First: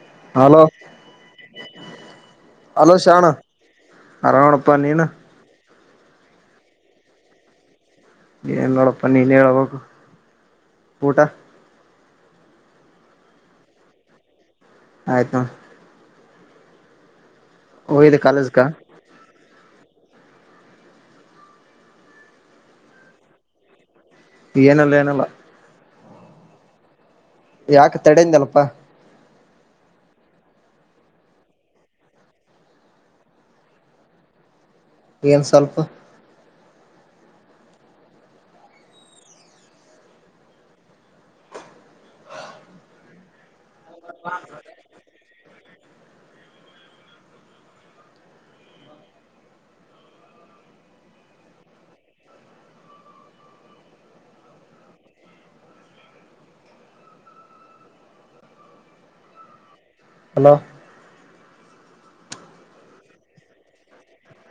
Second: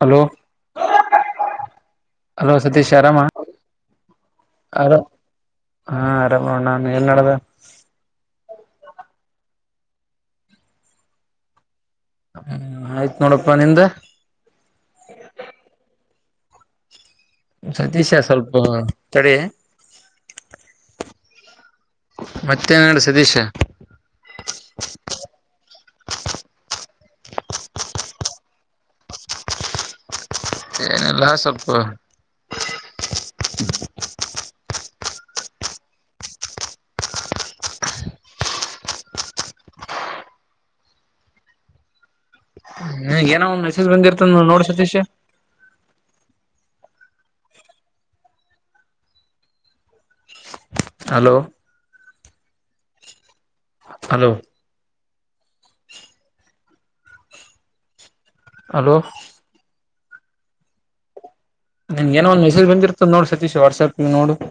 Hello hello Satish ಅರಾಮ ಆರಾಮ್ ನೋಡಪ್ಪಾ ಹಲೋ ನೀನು ಹಾ ಆರಾಮ್ ನೋಡ ನಾನು ಏನ ನಡದದ್ ಏನ್ನಿಲ್ಲ ನೋಡಪ್ಪ ನೀನೆ ಹೇಳ್ಬಕು ಊಟ ಹ್ಮ್ ಆಯ್ತ್ ನೋಡಪ್ಪಾ ನಿಂದ ಆಯ್ತ ನೋಡ ಸತೀಶ ಸ್ವಲ್ಪ ಕಾಲೇಜ್ಕ ತಡಿ ಮತ್ತೇನ ನಡದದ್ ಸತೀಶ ಏನಿಲ್ಲ ಏನಿಲ್ಲ ಯಾಕ ತಡೆಯಿಂದಲ್ಲಪ್ಪಾ ಏನಿಲ್ಲ ಸ್ವಲ್ಪ ಏನ್ ಸ್ವಲ್ಪ ಹ್ಮ್ ಏನೋ ಒಂದ್ ಮೆಸೇಜ್ ಬಂದಿರ್ತದ ನೋಡ Satish hello hello hello hello ನಿಂಗ ಏನೋ ಒಂದು ಮೆಸೇಜ್ ಬಂದಿರುತ್ತ ನೋಡು ಸತೀಶ್ ವಾಟ್ಸಾಪ್ ನೋಡು -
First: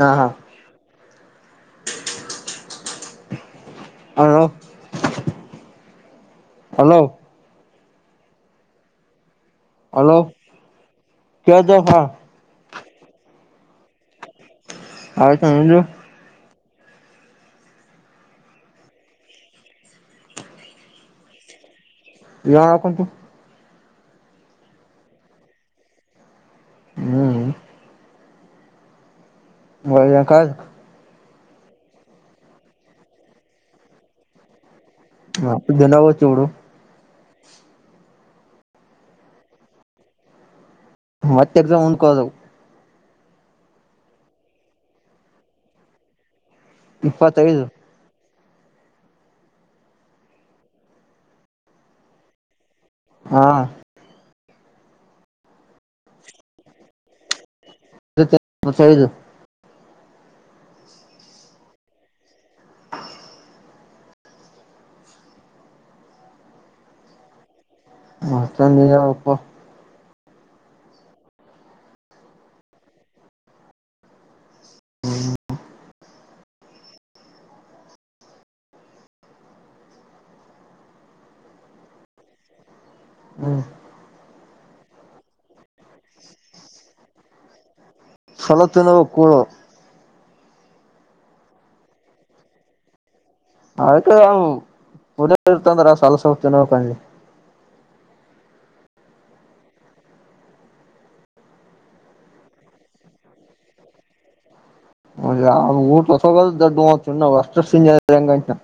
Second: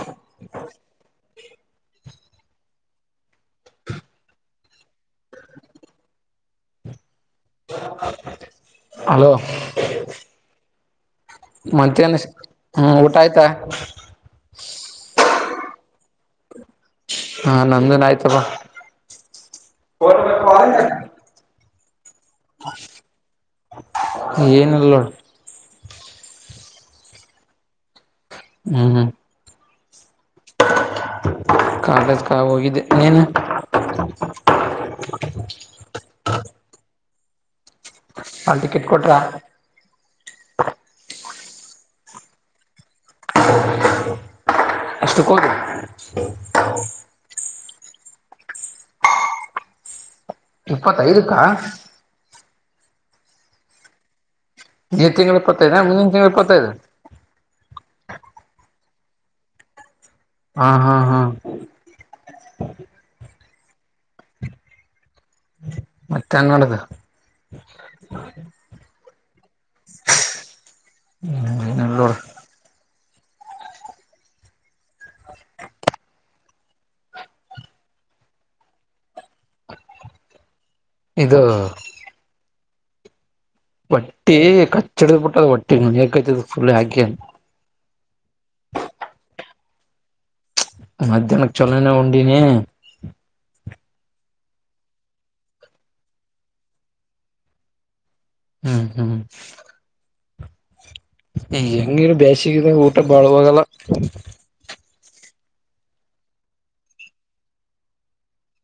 ಹಾ ಹಾ [inaudible] ಹಲೋ ಹಲೋ. ಹಲೋ. ಕೇಳ್ತ ಹಾ ಮತ್ತೇನ ಹ್ಮ್ ಊಟ ಆಯ್ತಾ? ಆಯಿತು ನಿಂದು ಹಾ ನಂದುನು ಆಯ್ತಪ್ಪ. ಏನ್ ಮಾಡಾಕುಂತಿ - ಏನಲ್ಲ ನೋಡ. ಹ್ಮ್. ಹ್ಮ್ ಹ್ಮ್. ಬೈದಿ ಯಾಕ? ಕಾಲೇಜ್ಕ್ಕ ಹೋಗಿದ್ದೆ ನೀನ ನಾ [unintelligible] ದಿಂಡಾ ಹೋಗ್ತೀವಿ ಬಿಡು. ಹಾಲ್ ಟಿಕೆಟ್ ಕೊಟ್ರಾ? ಮತ್ತ ಎಕ್ಸಮ್ ಮುಂದಕೋದವು. ಏಷ್ಟುಕ್ಕೊಗಿ - ಇಪ್ಪತ್ತೈದು. ಇಪ್ಪತ್ತೈದುಕ್ಕ ಹಾ ಇ ತಿಂಗಳು ಇಪ್ಪತ್ತೈದ ಮುಂದಿನ ತಿಂಗಳು ಇಪ್ಪತ್ತೈದು ಇದೇ ತಿಂಗಳ ಇಪತ್ತೈದು. ಹ ಹ ಹ ಮತ್ತೆಂಗ ನಡ್ದ - ಮತ್ತೇ ಏನ್ ನೀನ್ ಹೇಳಪ್ಪ. ಏನಿಲ್ಲ ನೋಡ. ಇದು. ಹ್ಮ್ ಹೊಟ್ಟಿ ಕಚ್ಚಿ ಹಿಡದ ಬಿಟ್ಟದ ಹೊಟ್ಟಿ ಹೊಲಿಯಕ್ಕ್ದ ಫುಲ್ ಹಾಕಿ ಸಣ್ಣದ ತಿನ್ನಬೇಕು ಕೂಳು ಮಧ್ಯಾಹ್ನಕ್ ಚಲೋನೆ ಉಂಡಿನಿ. ಆಯ್ತ್ [unintelligible] ಉಳಿಯಂಗ ಇರ್ತಂದ್ರ ಸ್ವಲ್ ಸ್ವಲ್ಪ ತಿನ್ನಬೇಕ ಹಂಗೆ ಹ್ಮ ಹ್ಮ್. ನೀ ಹೆಂಗಿರು ಬೇಸಗಿದಾಗ ಊಟ ಬಾಳಆಗಲ್ವ. ಊಟ ಹೊಸ ದೊಡ್ಡು [unintelligible]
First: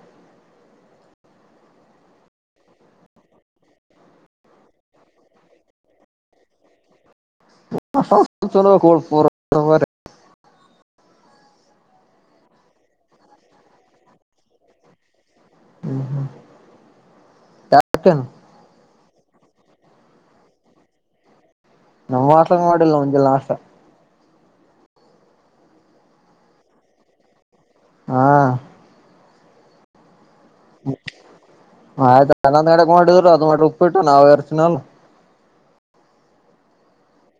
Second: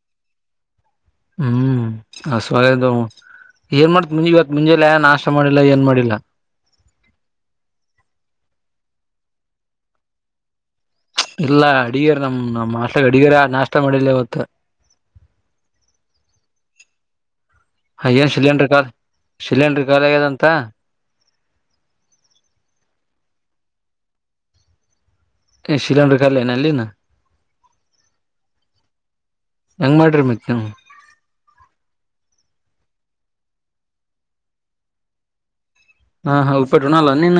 ಹ್ಮ್ ಹಸುಆಗೇದೋ ಏನ್ ಮಾಡ್ತಿ ಮುಂಜಾಲೆ ಇವತ್ತ್ ಮುಂಜಾಲೆ ನಾಷ್ಟ್ ಮಾಡಿಲ್ಲ ಏನ್ ಮಾಡಿಲ್ಲ. [inaudible] ಇಲ್ಲ ಅಡಿಗರ್ ನಮ್ ನಮ್ಮ ಹಾಷ್ಟ್ಲಗೆ ಅಡಿಗರ್ ನಾಷ್ಟ ಮಾಡಿಲ್ಲ ಇವತ್ತ. ಹ್ಮ್ [unintelligible] ಸಿಲಿಂಡ್ರು ಖಾ ಸಿಲಿಂಡ್ರು ಖಾಲಿ ಆಗ್ಯದಂತ. ನಮ್ಮ್ ಹಾಸ್ಟ್ಲೆ ಮಾಡಿಲ್ಲ ಮುಂಜಾಲೆ ನಾಸ್ಟ. ಯಾಕೆ ಸಿಲಿಂಡರ್ ಖಾಲಿನು ಅಲ್ಲಿನು. ಹಾ ಹೆಂಗ್ ಮಾಡೀರ ಮತ್ತೆ ಆಯ್ [inaudible] ಅ ನಡಕ್ ಮಾಡಿದ್ರು ಅದ್ ಮಾಡಿ ಉಪ್ಪಿಟ್ಟು ನಾವ್ ಯಾರು ತಿನ್ನಲ್ಲ. ಹಾ ಹ ಉಪ್ಪಿಟ್ ಉಣ್ಣಲ್ಲೇನು ನೀನ.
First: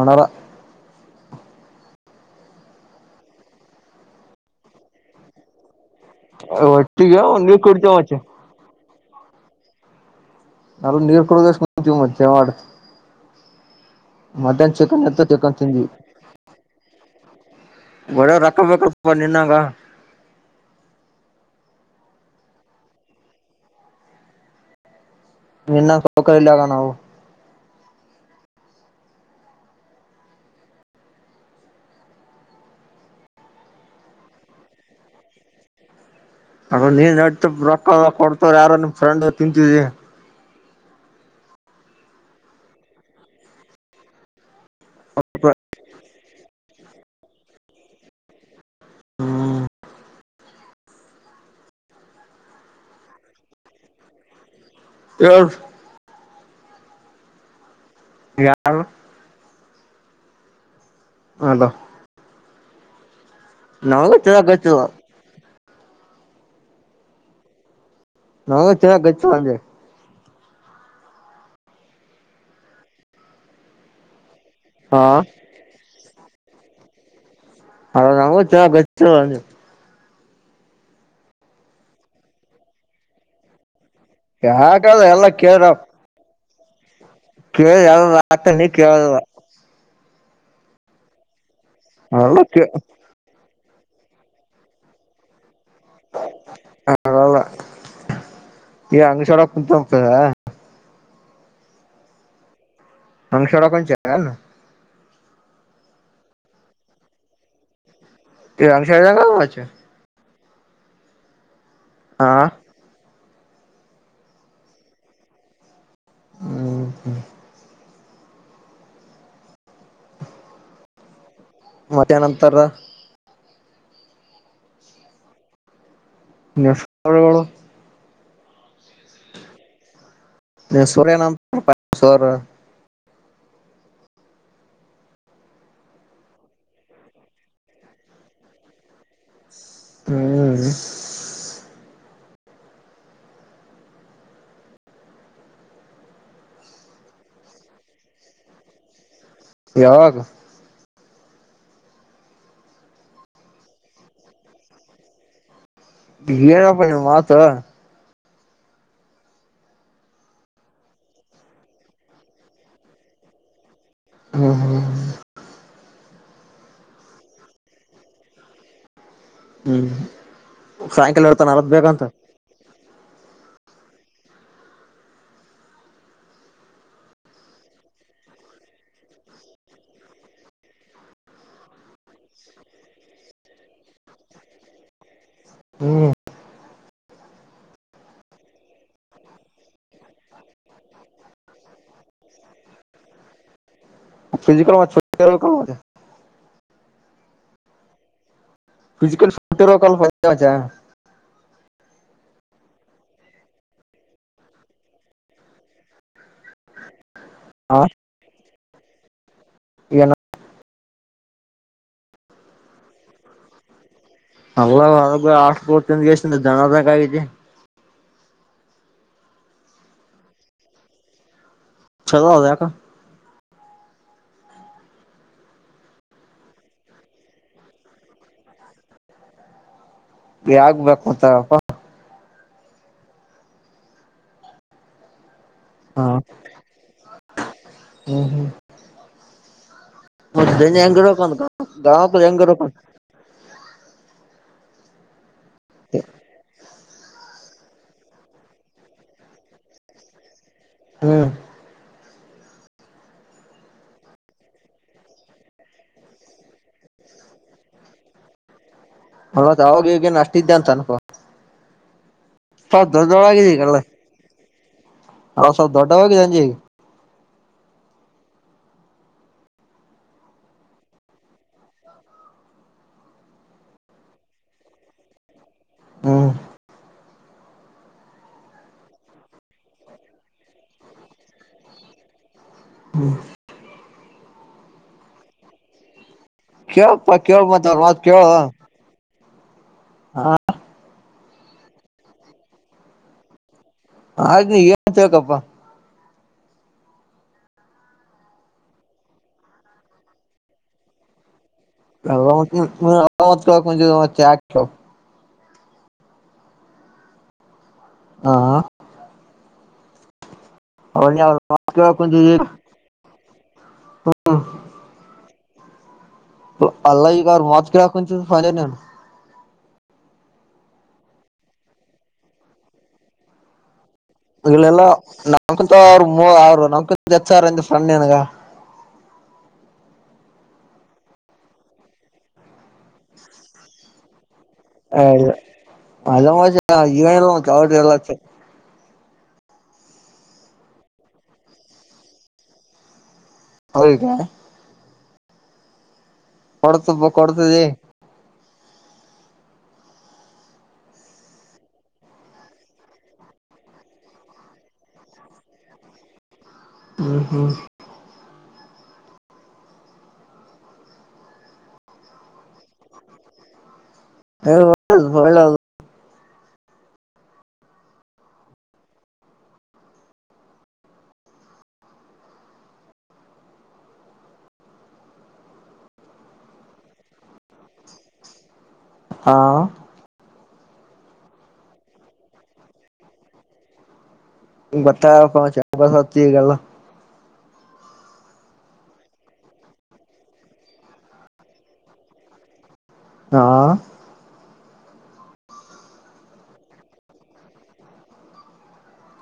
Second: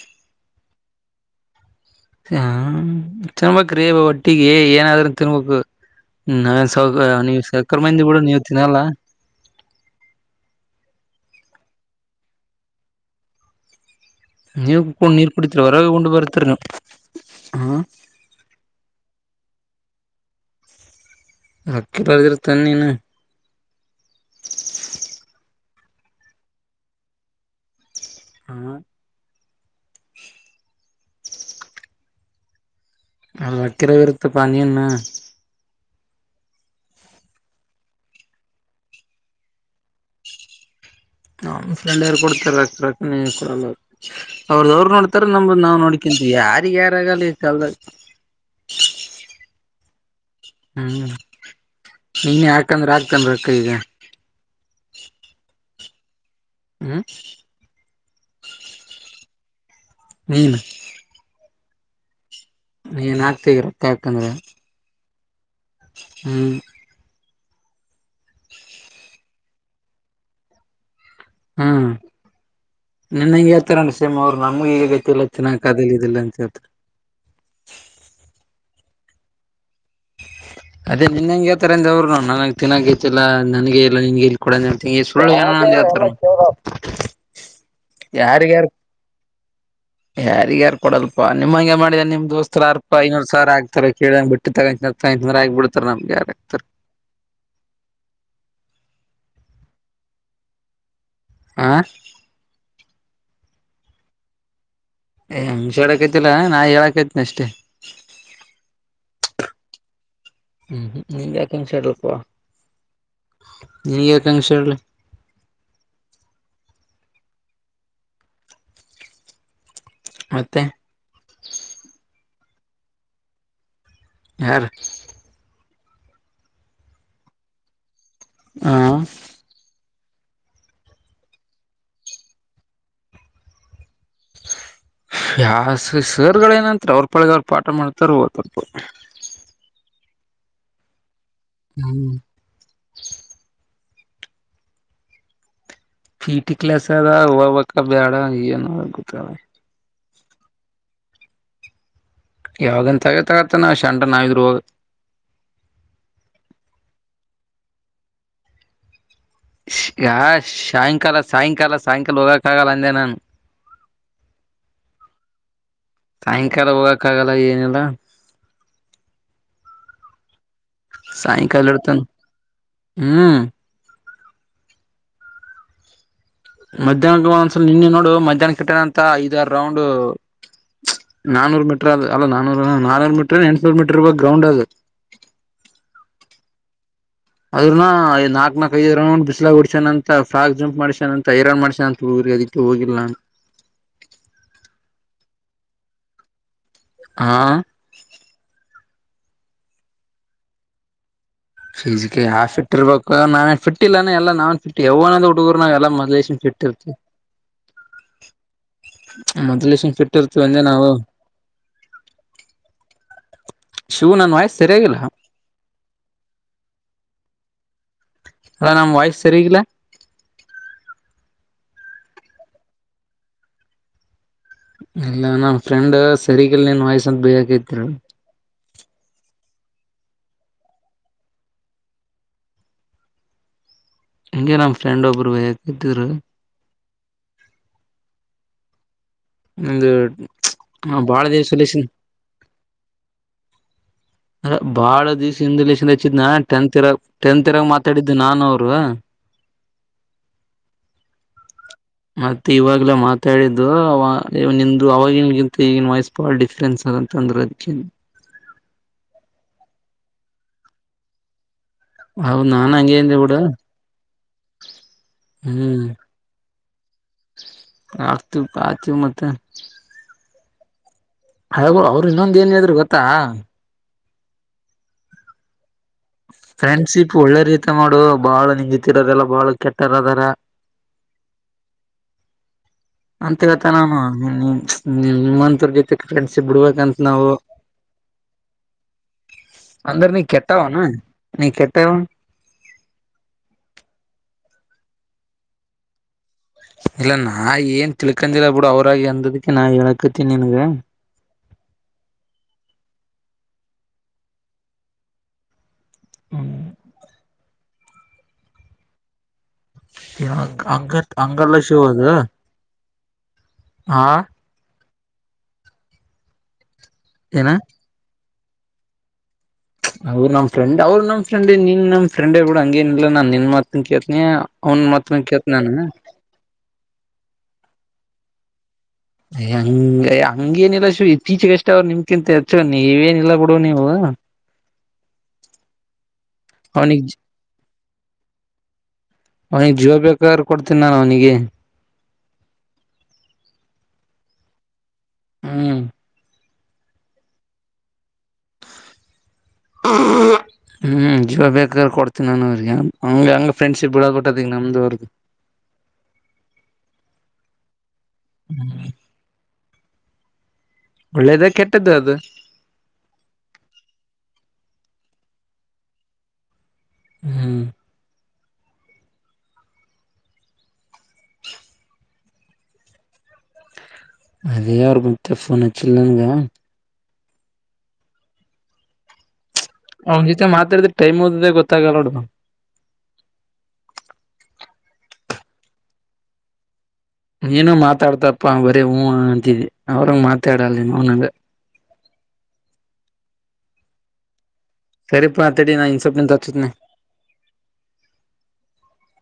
ಉನ್ನಲ್ಲ. ಹ್ನಾ ತಿನ್ಬೇಕ್ರೀ ಹೊಟ್ಟಿಗೆ ಏನಾದ್ರು ತಿನ್ಬೇಕು. ನಾವು ಸೌ ಒಟ್ಟಿಗೆ ನೀವು ನೀರ್ ಸೌಕರ್ ಕುಡಿತೇವ ಮಂದಿ ಮಚ್ಚಿ ಬಿಡು ನೀವ್ ತಿನ್ನಲ್ಲ ಮರದ್ ನೀರ್ ಕುಡ್ದಷ್ಟು [inaudible] ಮಜೆ ಮಾಡ್ ಮಟನ್ ನೀವ್ ಚಿಖನ್ ಕುೂಡ್ ನೀರ್ ಚಿಕನ್ ಕುಡಿತರಿ ತಿಂದ್ವಿ ಹೊರಗೆ ಉಂಡ್ ಬರ್ತೀರಿ ನೀವು ಹ ಬಹ್ಳ ರೊಕ್ಕ ಬೇಕಪ್ಪ ನಿನ್ನಂಗ ಹಕ್ಕಿಲಾರ್ದಿರ್ ತನ್ ನೀನು ನಿನ್ನ [inaudible] ಸೋಕ ಇಲ್ಲ ನಾವು ಹ್ಮು ಅವ್ನ್ನಿತ್ತಿರ ವಿರುತ್ತಪ ನೆನ್ನು ಅಮೇಲ್ ನೀನ್ ನಡ್ತೊಕ್ಕ [inaudible] ಕೊಡ್ತ ಯಾರೋ ನಿಮ್ ಫ್ರೆಂಡ್ ತಿಂತಿದಿ ಹ ಫ್ರೆಂಡ್ ಯಾರ ಕೊಡ್ತಾರೆ ಅಷ್ಟ್ ರೊಕ್ಕ ನಿ ಕೊಡಲ್ಲಅವ್ರು ಅವ್ರುದ್ದವ್ರು ನೋಡ್ತರೆ ನಾಮ್ದುನ್ ನಾವ್ ನೋಡ್ಕ ಯಾರಿಗೆಯಾರಾಗಲ್ಲ ಈ ಕಾಲದಲ್ಲಿ ಹ [inaudible] ಹ್ಮು ನೀನೇ ಹಾಕಂದ್ರೆ ಹಾಕ್ತಿಏನ್ ರೊಕ್ಕ ಈಗ ಯರು [inaudible] ಹ್ಮ ಎರಳ ಹ್ಮನು ಹಲ ಏನ ಆಗ್ತಗ ರೊಕ್ಕ ಯಾಕಂದ್ರೆ ಗೊತ್ತಿಲ್ಲ ಹ್ಮ ನಾ ಚೆನ್ನಾಗ ಗಚ್ಂದೆ ಹ್ಮ್ ನಿನ್ನಂಗಗೆ ಹೇಳ್ತಾರ ಸೇಮ್ ಅವ್ರು ನಮಗೂ ಈಗ ಹಾ ಗತ್ತಲ್ಲ ಚನ್ನಾಕ ಜಿಲ್ಲಂಚತ್ ಹ ನಾಮ ಚ ಗ ಅದೇ ನಿನ್ನಂಗಗೆ ಹೇಳ್ತಾರಂದ ಅವರುನು ನನಗೆ ತಿಿನಕತಿಲ್ಲ ನನಗೆ ನ್ಗೆ ಇಕಡ ಹೇಳ್ತ ಯಾಕಂದ್ರೆ ಎಲ್ಲ ಸಳ್ಳತಾರ ಕೇಳ್ದ ಯ ಅತ ನೀ ಕೇಳುವ ಯಾರಿಗ ಯಾರು ಕೊಡಲ್ಪ ನಿಮ್ ಹಂಗೆ ಮಾಡಿದ ನಿಮ್ ಅವೆಲ್ಲ ದೋಸ್ತರ ಕೇ ಯಾರ್ಪ್ಪಾ ಐನೂರ್ ಸಾವಿರ ಆಗ್ತ ತರ ಕೇಳ ಬಿಟ್ಟು ತಗ ಆಗ್ಬ ಬಿ ನಾಮ ಕಾರತ ಅಲ್ಲ ತ ಹ ಅಂ ಸರಕ ಚ ಏ ಹಂಗಷ ಹೇಳಕತಿಲ್ಲ ನಾ ಹೇಳಕ್ೈತನಿ ಅಷ್ಟೇ ಅ ಹ್ಮ್ ನಿಿಂದಾಕೆಷೆಳಪ ಹಾ ನನಗೆ ಕಂಕ್ಷಳ್ಳ ಹ ಮತ್ತೆ ಮತ್ತ ನಂತರ ಯ ನಿಳಳ ಹ ನೀ ಸೋರ್ ಏನಂತ ಸರ್ [unintelligible] ಹ್ಯಾಸ ಸರ್ಗಳ ನಂ ಅವ್ರ ಪಳಗೆ ಅವ್ರು ಪಾಠ ಮಾಡ್ತಾರ ಲ್ಪ ಹ್ಮ್ ಹ್ಮ್ ಪೀ ಟಿ ಕ್ಲಸ್ ಅದ ಹವಕ್ಕ ಬ್ಯಾಡ ಏನು ಗೊತ್ತ ಯಾಗ ಯಾವಾಗಂತ ಆಗತಗತ್ತ ನಾ ಶಂಡ ನಾವಿದ್ರುವಾಗ. ನಪ್ಪ ಮಾತ. ಯಾ ಸಾಯಂಕಾಲ ಸಾಯಂಕಾಲ ಸಾಯಂಕಾಲ ಹೋಗಕ್ಕ ಆಗಲ್ಲ ಅಂದೆ ನಾನು. ಹ್ಮ್ ಹ್ಮ ಹ್ಮ. ಸಾಯಂಕಾಲ ಹೋಗಕ್ಕ ಆಗಲ್ಲ ಏನಿಲ್ಲ. ಹ್ಮ್ ಸಾಯಂಕಾಲ ಇೇರ್ತಾನ ಅರದ ಬೇಗಂತ. ಹ್ಮ್ ಮಧ್ಯಾಹ್ನ ಒೊಂದ್ಸ ನಿನ್ನೆ ನೋಡು ಮಧ್ಯಾಹ್ನ ಕೆಟ್ಟಣಂತ ಐದಾರ ರೌಂಡ್. ನಾನೂರು ಮೀಟರ್ ಅದ ಅಲ್ಲ ನಾನೂರು ನಾನೂರು ಮೀಟ್ರ ಎಂಟಟ್ನೂರು ಮೀಟರ್ ಗ್ರೌಂಡ್ ಅದು. ಹ್ಮ್. ಅದ್ರನಐ ನಾಕ್ ನಾಕ್ ಐ ರಂಡ್ ಬಿಸಲ ಹೊಡಸ್ಯನ ಅಂತ ಫ್ರಾಕ್ ಜಂಪ್ ಮಾಡಸ್ಯನ ಅಂತ ಐ ರನ್ ಮಾಡಸನ ಅ. ಅದಕ್ಕೆ ಹೋಗಿಲ್ಲಾ. ಿಕ. ಹಾ. ಫಿಜಿಕಲ್ ಫಿಟ್ ಇರುವ ಕಲ್ಪಾ. ಫಜಿಕಲ್ ಯಟ್ ಇರ್ಬೇಕು ನಾವೇ ಟ್ ಇನ ಎಲ್ಲ ನಾವನ್ ಫಟ್ ಯಾವನ್ ಹುಡುಗರು ನಾವ ಎಲ್ಲ ಮದ್ಶನ್. ಬಿಟ್ಟತ್ತು. ಹಾ. ಮೊದ್ಲೇಶಷನ್ ಫಿಟ್ ಇರ್ತೀವಂದೆ ನಾವು. ಶಿವು ನನ್ ವಾಯ್ಸ್ ಅಲ್ಲ ಸರಿಯಾಗಿಲ್ಲ ಹೊಗ ಆಷ್ಟಡ್ತ ಎಷ್ಟ ದನದಕ ಆಗತಿ. ಅ ನಮ್ಮ ವಯಸ್ಸ ಸರಲ. ಚಲೋ ಅದ ಯಾಕ. ಇಲ್ಲ ನಮ್ಮ್ ಫ್ರೆಂಡ್ ಸರಿಗಲ್ ನೀನ್ ವಯ್ಸಂತ ಬೇಯಕತಿರು. ಯಗ್ಬೇಕು ಮಂತಪ್ಪಾ. ಹಂಗೆ ನ್ ಫ್ರೆಂಡ್ ಒಬ್ಬರು. ಹಾ ಹ್ಮ ಹ್ಮ್. ಒಂದು ಮ ಬೆ ಹ ಹೆಂಗರಕ ಬಾಳ ದಿವ್ಸಲೇಶನ್ ಗಾಾವ ಹೆಂಗರಕ. ಬಾಳ ದಿವ್ಸ ಹಿಂದ ಲಚ್ಚಿದ್ ನ ಟೆಂತ್. ರ ಟೆನ್ ತಿರಾಗ ಮಾತಾಡಿದ್ದು ನಾನು ಅವರು. ಹ್ಮ್. ಮತ್ತೆ ಇವಾಗಲ್ಲ ಮಾತಾಡಿದ್ದು ನಿ ಅವವಾಗಿನ್ ಗಿಂತ ಈಗಿನ ವಾಯ್ಸ್ ಬಾಳ ಡಿಫ್ರೆನ್ಸ್ ಅ. ತೊಂದ್ರಕ್ಷ. ಹತ್ ಅವಾಗ ಈಗೇನ್ ಅಷ್ಟ ಇದ್ದೆ ಅಂತ ಅನ್ಕೋ. ಹೌದ ನಾ ಸ್ವಲ್ಪ ಹಂಗಂದ ಡ. ಹಾ ಸ ದೊಡ್ಡವಗ ಈಗ. ಆಗ್ತು ಕತು ಮತ್ತ. ಹೋ ಅವ್ರು ಇನ್ನೊಂದ ಏನ್ ಗೊತ್ತಾ. ಹ್ಮ್ ಫ್ರೆಂಡ್ಶಿಪ್ ಒಳ್ಳೆ ರೀತ ಮಾಡೋ ಬಹಳ ನಿತಿರೋದೆಲ್ಲ ಬಾಳ ಕೆಟ್ಟರದಾರ. ಹ್ಮ್. ಅಂತ ಗತ ನಾನು ನಿಂತೂರ್ ಜೊತೆ. ಫ್ರೆಂಡ್ಶಿಪ್ ಬಿಡ್ಬೇಕಂತ ಕೇಳಪ್ಪ ನಾವು ಕೇಳ ಮತ್ ಅವ್ರ ಮಾತ್ ಕೇಳ ಅಂದರ್ ನೀ ಕೆತಾವ ನ ನೀ ಕೆತ ಹ. ಹಾಗ ನೀ ಏನ್ಂತಪ್ಪಾ. ಇಲ್ಲ ನಾ ಏನ್ ತಿಳ್ಕಂದಿಲ್ಲ ಬಿಡು ಅವ್ರಾಗಿ ಅಂದದಕ್ಕೆ ನಾ ಹೇಳಕತೀನಿ ನನ್ಗ. [unintelligible] ರಮತ್ ಕಕ್ ಚೆ ಆ ಚ [unintelligible] ಹ್ಮ್. ಹಾ. ಅಂಗ ಅಂಗಲ್ಲ ಮಾತ್ ಶಿವ ಕೇಳಕ್ ಅದ. ಮುಂಜ ಹಾ. ಅಲ್ಲಾ ಈ ಕಾರ ಏನ ಮತ್ ಕ ರಫದನು. ಅವ್ ನಮ್ಮ ಫ್ರೆಂಡ್ರು ನಮ ಫ್ರೆಂಡ್ ನಿನ್ ನಮ ಫ್ರೆಂಡ್ ಬಿಡ ಹಂಗೇನಿಲ್ಲ ನಾನ್ ನಿನ್ತ್ [unintelligible] ಇಲ್ಲಾ ನಕಂತ ಅವ ಅವರು ನಕ ಹೆಂತ ಫ್ರೆಂಡ್ ಏನಗ [unintelligible] ಯ ಹಂಗ ಹಂಗೇನಿಲ್ಲ ಇತ್ತೀಚೆಗೆಗಷ್ಟ ಅವ್ರು ನಿಮ್ಕಿಂತ ಹೆಚ್ಚ ನೀವೇನಿಲ್ಲ ಬಿಡುವ ನೀವು [unintelligible] ಹ ಅವನ ಅವ್ನಿಗ್ ಎಲ್ಲ ಚ ಎಲ್ಲಾ [unintelligible] ಅವನಿಗೆ ಜೀವಾ ಬೇಕಾರು ಕೊಡ್ತೀನಿ ನಾನು ಅವನಿಗೆ [unintelligible] ಹೌಗ [unintelligible] ಹ್ಮ್ [unintelligible] ಕೊಡತ ಕೊಡ್ತದ [unintelligible] ಹ್ಮ [unintelligible] ಹ್ಮ್ ಜೀವ ಬೇಕಾದ್ರೆ ಕೊಡ್ತೀ ನಾನನ್ ಅವ್ರಿಗೆ ಹಂಗ ಹಂಗ ಫ್ರೆಂಡ್ಶಿಪ್ ಬಿಡದ್ ಬಿಟ್ಟ ಅದ ಈ ನಮ್ದು ಅವ್ರಿಗೆ [unintelligible] [inaudible] ಹಾ ಹಾ [unintelligible] ಹ್ಮ್ [unintelligible] ಒಳ್ಳೆೇದ ಕೆಟ್ಟ್ದ ಅದು [unintelligible] ಹ ಒಳ್ಳೆದು [unintelligible] ಹ್ಮ್ [unintelligible] ಅದೇ ಅವ್ರ ಮತ್ತೆ ಫೋನ್ ಹಚ್ಚಿಲ್ಲನಂಗ [unintelligible] ಹಾ [unintelligible] ಅವನ ಜೊತೆ ಮಾತಾಡಿದ್ರೆ ಟೈಮ್ ಹೋಗಿದ್ದೆ ಗೊತ್ತಾಗಲ್ಲೋಡ [unintelligible] ಬತ್ತ ಪಚ ಬ ಹೊತ್ತಿಗಲ್ಲ [unintelligible] ನೀನು ಮಾತಾಡ್ತಪ್ಪ ಬರೀ ಹೂಹಾ ಅಂತಿದಿ ಅವ್ರಂಗ ಮಾತಾಡಲ್ಲ ನೀನು ಅವನಂಗ [unintelligible] [inaudible] ಹಾ [unintelligible] ಸರಿಪಾ ತಡಿಇನ ಇನ್ನ ಸ್ವಲ್ಪ ದಿಂದ ಹಚ್ತೀನಿ [unintelligible]